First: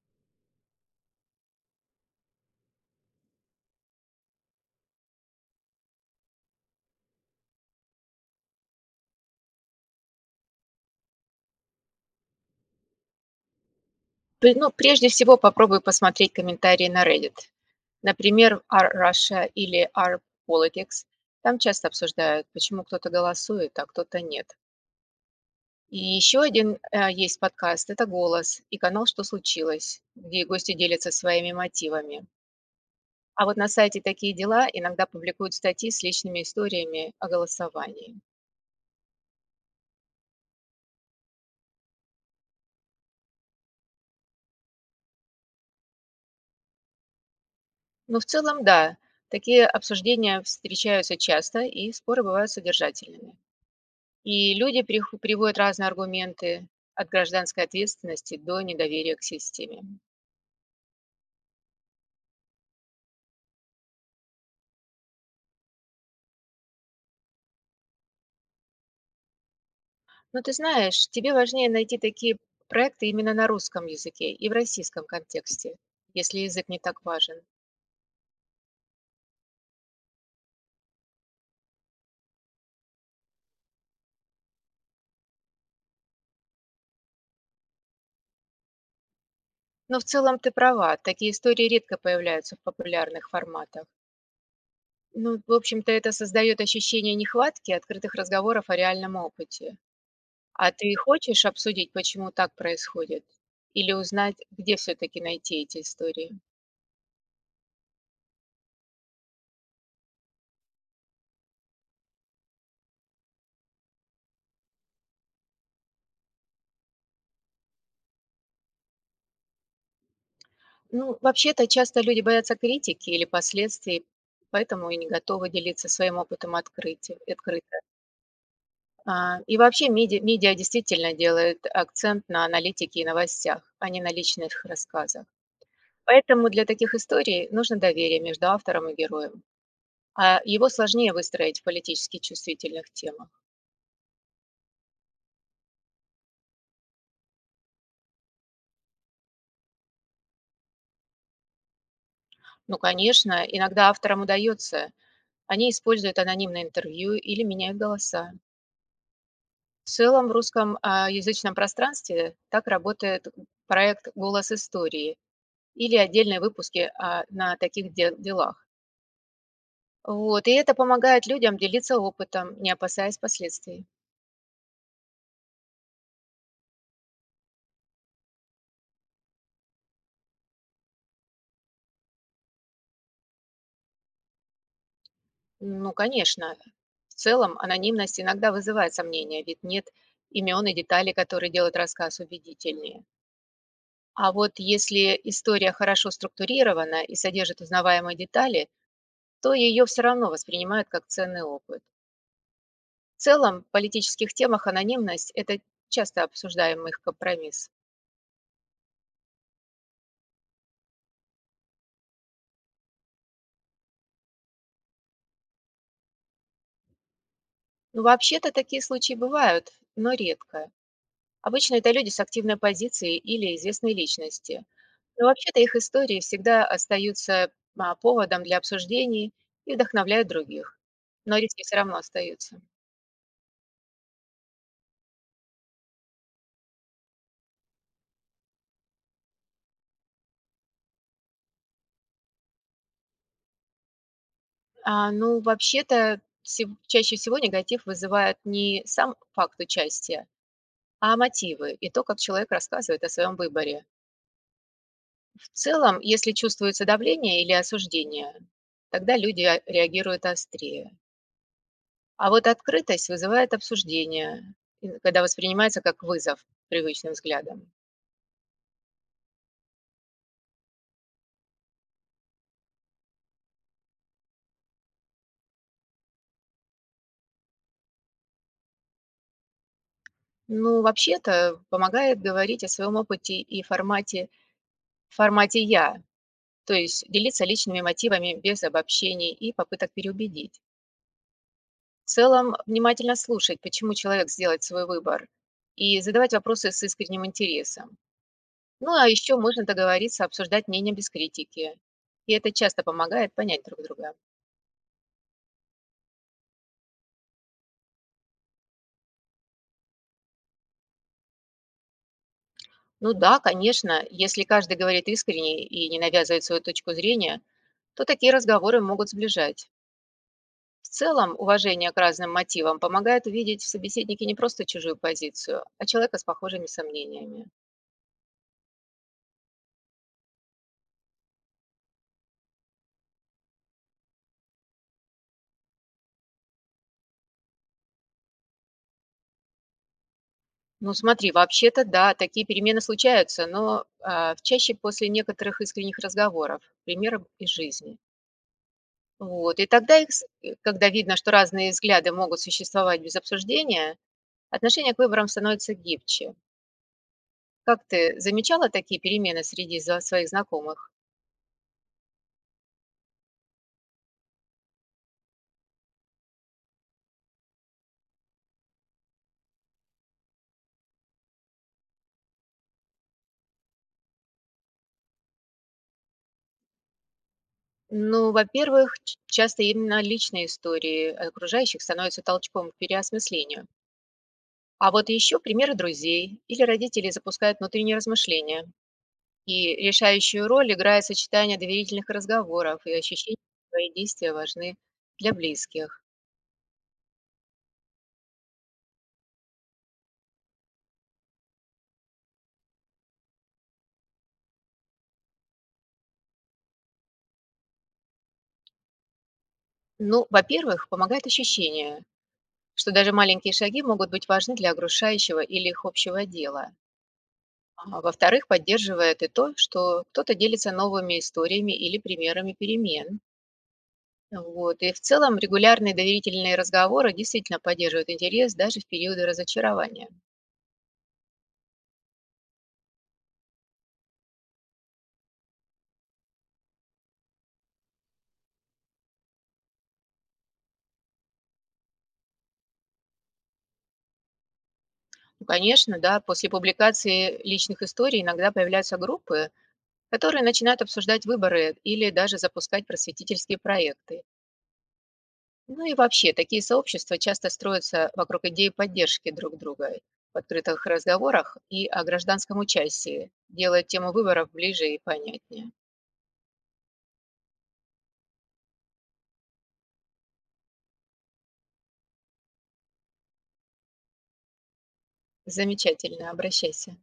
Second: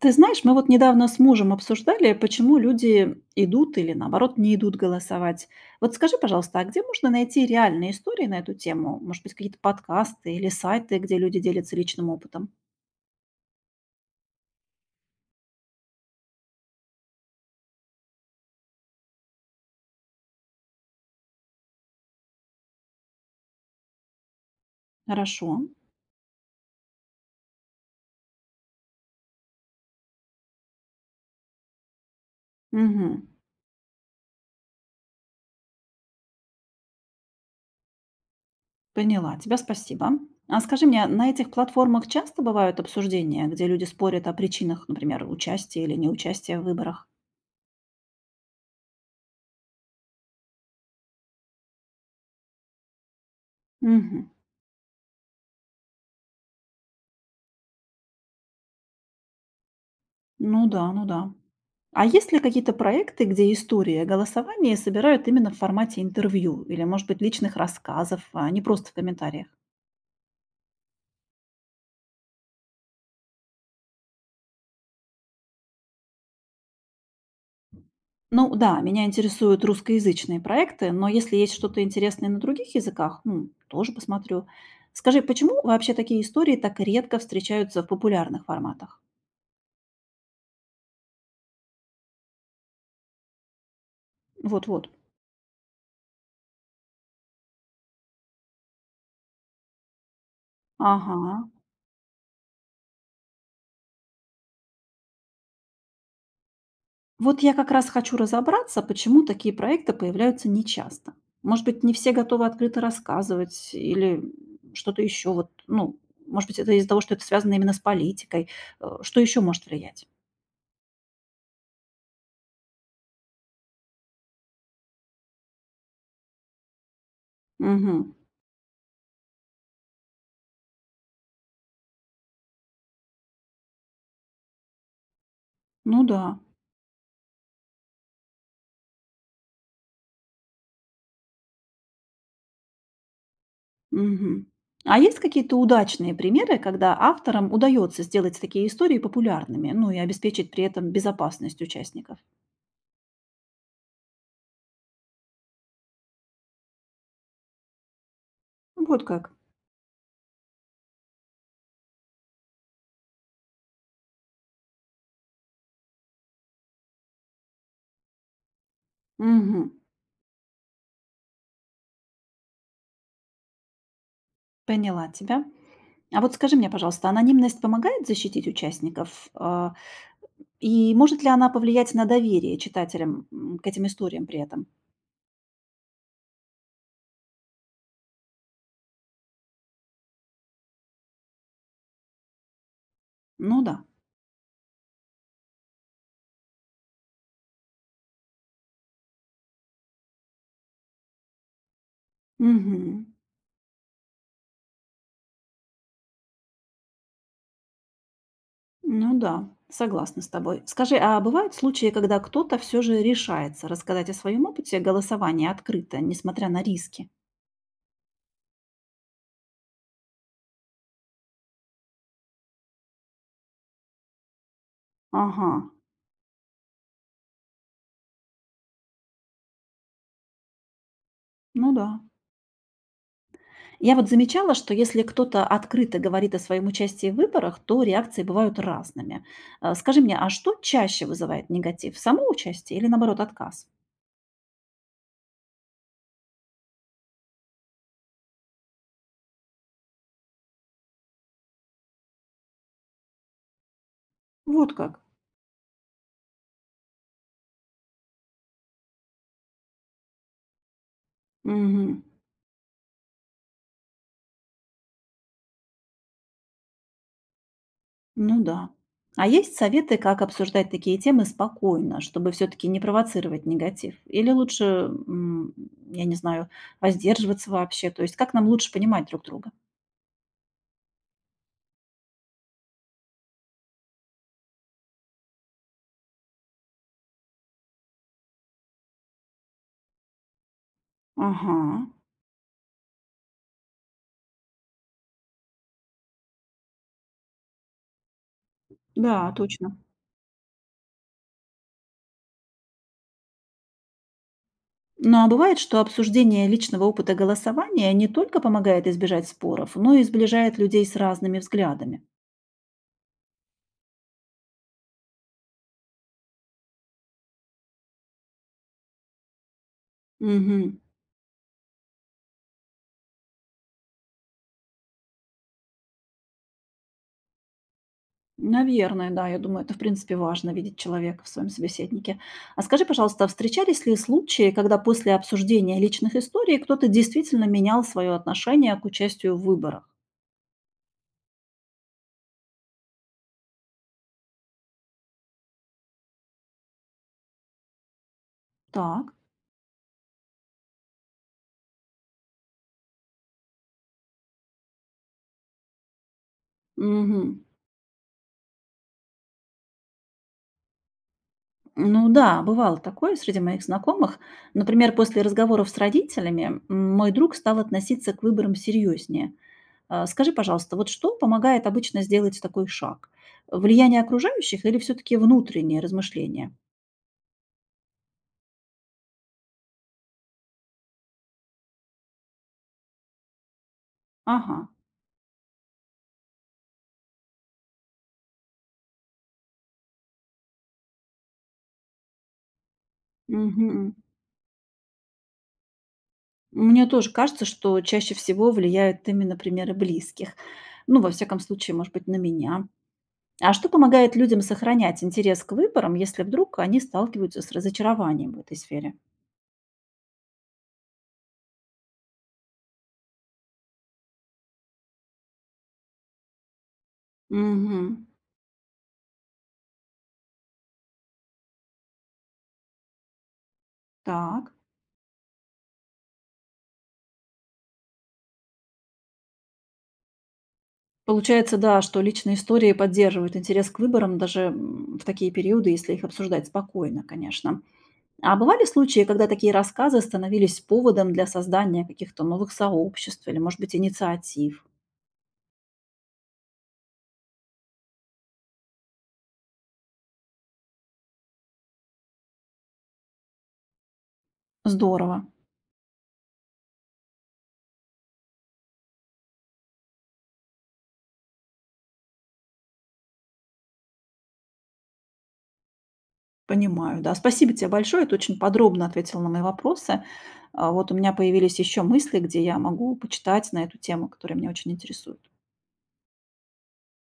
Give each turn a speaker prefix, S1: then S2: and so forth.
S1: Ты знаешь, мы вот недавно с мужем обсуждали, почему люди идут или наоборот не идут голосовать. Вот скажи, пожалуйста, а где можно найти реальные истории на эту тему? Может быть, какие-то подкасты или сайты, где люди делятся личным опытом?
S2: Прежде всего попробуй посмотреть комментарии на Reddit. Например, r-Russia или r-Politics. Там часто обсуждают, почему кто-то голосует, а кто-то нет.
S1: Хорошо.
S2: И еще один, есть это "Голос" и канал "Что случилось?", где гости делятся своими мотивами.
S1: Мгм.
S2: А вот на сайте "Такие дела" иногда публикуют статьи с личными историями о голосовании.
S1: Поняла. Тебя спасибо. А скажи мне, на этих платформах часто бывают обсуждения, где люди спорят о причинах, например, участия или неучастия в выборах?
S2: Но в целом, да, такие обсуждения встречаются часто, и споры бывают содержательными.
S1: Мгм.
S2: И люди приводят разные аргументы от гражданской ответственности до недоверия к системе.
S1: Ну да, ну да. А есть ли какие-то проекты, где истории голосования собирают именно в формате интервью или, может быть, личных рассказов, а не просто в комментариях?
S2: Но ты знаешь, тебе важнее найти такие проекты именно на русском языке и в российском контексте, если язык не так важен.
S1: Ну да, меня интересуют русскоязычные проекты, но если есть что-то интересное на других языках, ну, тоже посмотрю. Скажи, почему вообще такие истории так редко встречаются в популярных форматах?
S2: Но в целом ты права, такие истории редко появляются в популярных форматах.
S1: Вот-вот.
S2: Ну, в общем-то, это создает ощущение нехватки открытых разговоров о реальном опыте. А ты
S1: Ага.
S2: хочешь обсудить, почему так происходит? Или узнать, где все-таки найти эти истории?
S1: Вот я как раз хочу разобраться, почему такие проекты появляются нечасто. Может быть, не все готовы открыто рассказывать или что-то еще. Вот, ну, может быть, это из-за того, что это связано именно с политикой. Что еще может влиять?
S2: Ну, вообще-то часто люди боятся критики или последствий, поэтому и не готовы делиться своим опытом открытия, открыто.
S1: Мгм.
S2: И вообще медиа действительно делает акцент на аналитике и новостях, а не на личных рассказах.
S1: Ну да.
S2: Поэтому для таких историй нужно доверие между автором и героем, а его сложнее выстроить в политически чувствительных темах.
S1: Мгм. А есть какие-то удачные примеры, когда авторам удается сделать такие истории популярными, ну и обеспечить при этом безопасность участников?
S2: Ну, конечно, иногда авторам удается. Они используют анонимные интервью или меняют голоса.
S1: Вот как.
S2: В целом в русском язычном пространстве так работает проект «Голос истории» или отдельные выпуски на таких делах.
S1: Мгм.
S2: Вот, и это помогает людям делиться опытом, не опасаясь последствий.
S1: Поняла тебя. А вот скажи мне, пожалуйста, анонимность помогает защитить участников? И может ли она повлиять на доверие читателям к этим историям при этом?
S2: Ну, конечно, в целом анонимность иногда вызывает сомнения, ведь нет имен и деталей, которые делают рассказ убедительнее.
S1: Ну да.
S2: А вот если история хорошо структурирована и содержит узнаваемые детали, то ее все равно воспринимают как ценный опыт.
S1: Мгм.
S2: В целом, в политических темах анонимность – это часто обсуждаемый их компромисс.
S1: Ну да, согласна с тобой. Скажи, а бывают случаи, когда кто-то все же решается рассказать о своем опыте голосования открыто, несмотря на риски?
S2: Ну, вообще-то такие случаи бывают, но редко. Обычно это люди с активной позицией или известные личности. Но
S1: Ага,
S2: вообще-то их истории всегда остаются поводом для обсуждений и вдохновляют других. Но риски
S1: ну
S2: все
S1: да.
S2: равно остаются.
S1: Я вот замечала, что если кто-то открыто говорит о своем участии в выборах, то реакции бывают разными. Скажи мне, а что чаще вызывает негатив? Само участие или, наоборот, отказ?
S2: Вообще-то чаще всего негатив вызывает не сам факт участия, а мотивы и то, как человек рассказывает о своем выборе.
S1: Вот как.
S2: В целом, если чувствуется давление или осуждение, тогда люди реагируют острее.
S1: Мгм.
S2: А вот открытость вызывает обсуждение, и когда воспринимается как вызов привычным взглядом.
S1: Ну да. А есть советы, как обсуждать такие темы спокойно, чтобы все-таки не провоцировать негатив? Или лучше, я не знаю, воздерживаться вообще? То есть как нам лучше понимать друг друга?
S2: Ну, вообще-то, помогает говорить о своем опыте и формате, формате «я», то есть делиться личными мотивами без обобщений и попыток переубедить.
S1: Ага,
S2: В целом, внимательно слушать, почему человек сделает свой выбор, и задавать вопросы с искренним интересом. Ну, а
S1: да,
S2: еще можно
S1: точно.
S2: договориться обсуждать мнения без критики. И это часто помогает понять друг друга.
S1: Ну а бывает, что обсуждение личного опыта голосования не только помогает избежать споров, но и сближает людей с разными взглядами.
S2: Ну да, конечно, если каждый говорит искренне и не навязывает свою точку зрения, то такие разговоры могут сближать.
S1: Мгм.
S2: В целом, уважение к разным мотивам помогает увидеть в собеседнике не просто чужую позицию, а человека с похожими сомнениями.
S1: Наверное, да, я думаю, это в принципе важно видеть человека в своем собеседнике. А скажи, пожалуйста, встречались ли случаи, когда после обсуждения личных историй кто-то действительно менял свое отношение к участию в выборах?
S2: Ну смотри, вообще-то да, такие перемены случаются, но чаще после некоторых искренних разговоров, примеров из жизни.
S1: Так.
S2: Вот. И тогда когда видно, что разные взгляды могут существовать без обсуждения, отношение к выборам становится гибче.
S1: Мгм.
S2: Как ты замечала такие перемены среди своих знакомых?
S1: Ну да, бывало такое среди моих знакомых. Например, после разговоров с родителями мой друг стал относиться к выборам серьезнее. Скажи, пожалуйста, вот что помогает обычно сделать такой шаг? Влияние окружающих или все-таки внутренние размышления?
S2: Ну, во-первых, часто именно личные истории окружающих становятся толчком к переосмыслению.
S1: Ага.
S2: А вот еще примеры друзей или родителей запускают внутренние размышления. И решающую роль играет сочетание доверительных разговоров и ощущение, что
S1: Мгм.
S2: твои действия важны для близких.
S1: Мне тоже кажется, что чаще всего влияют именно примеры близких. Ну, во всяком случае, может быть, на меня. А что помогает людям сохранять интерес к выборам, если вдруг они сталкиваются с разочарованием в этой сфере?
S2: Ну, во-первых, помогает ощущение, что даже маленькие шаги могут быть важны для огрушающего или их общего дела. А
S1: Угу.
S2: во-вторых, поддерживает и то, что кто-то делится новыми историями или примерами перемен.
S1: Так.
S2: Вот. И в целом регулярные доверительные разговоры действительно поддерживают интерес даже в периоды разочарования.
S1: Получается, да, что личные истории поддерживают интерес к выборам даже в такие периоды, если их обсуждать спокойно, конечно. А бывали случаи, когда такие рассказы становились поводом для создания каких-то новых сообществ или, может быть, инициатив?
S2: Ну, конечно, да, после публикации личных историй иногда появляются группы, которые начинают обсуждать выборы или даже запускать просветительские проекты.
S1: Здорово,
S2: Ну и вообще, такие сообщества часто строятся вокруг идеи поддержки друг друга в открытых разговорах и о гражданском участии, делая тему выборов ближе и понятнее.
S1: понимаю, да. Спасибо тебе большое, ты очень подробно ответил на мои вопросы. Вот у меня появились еще мысли, где я могу почитать на эту тему, которая меня очень интересует.
S2: Замечательно, обращайся.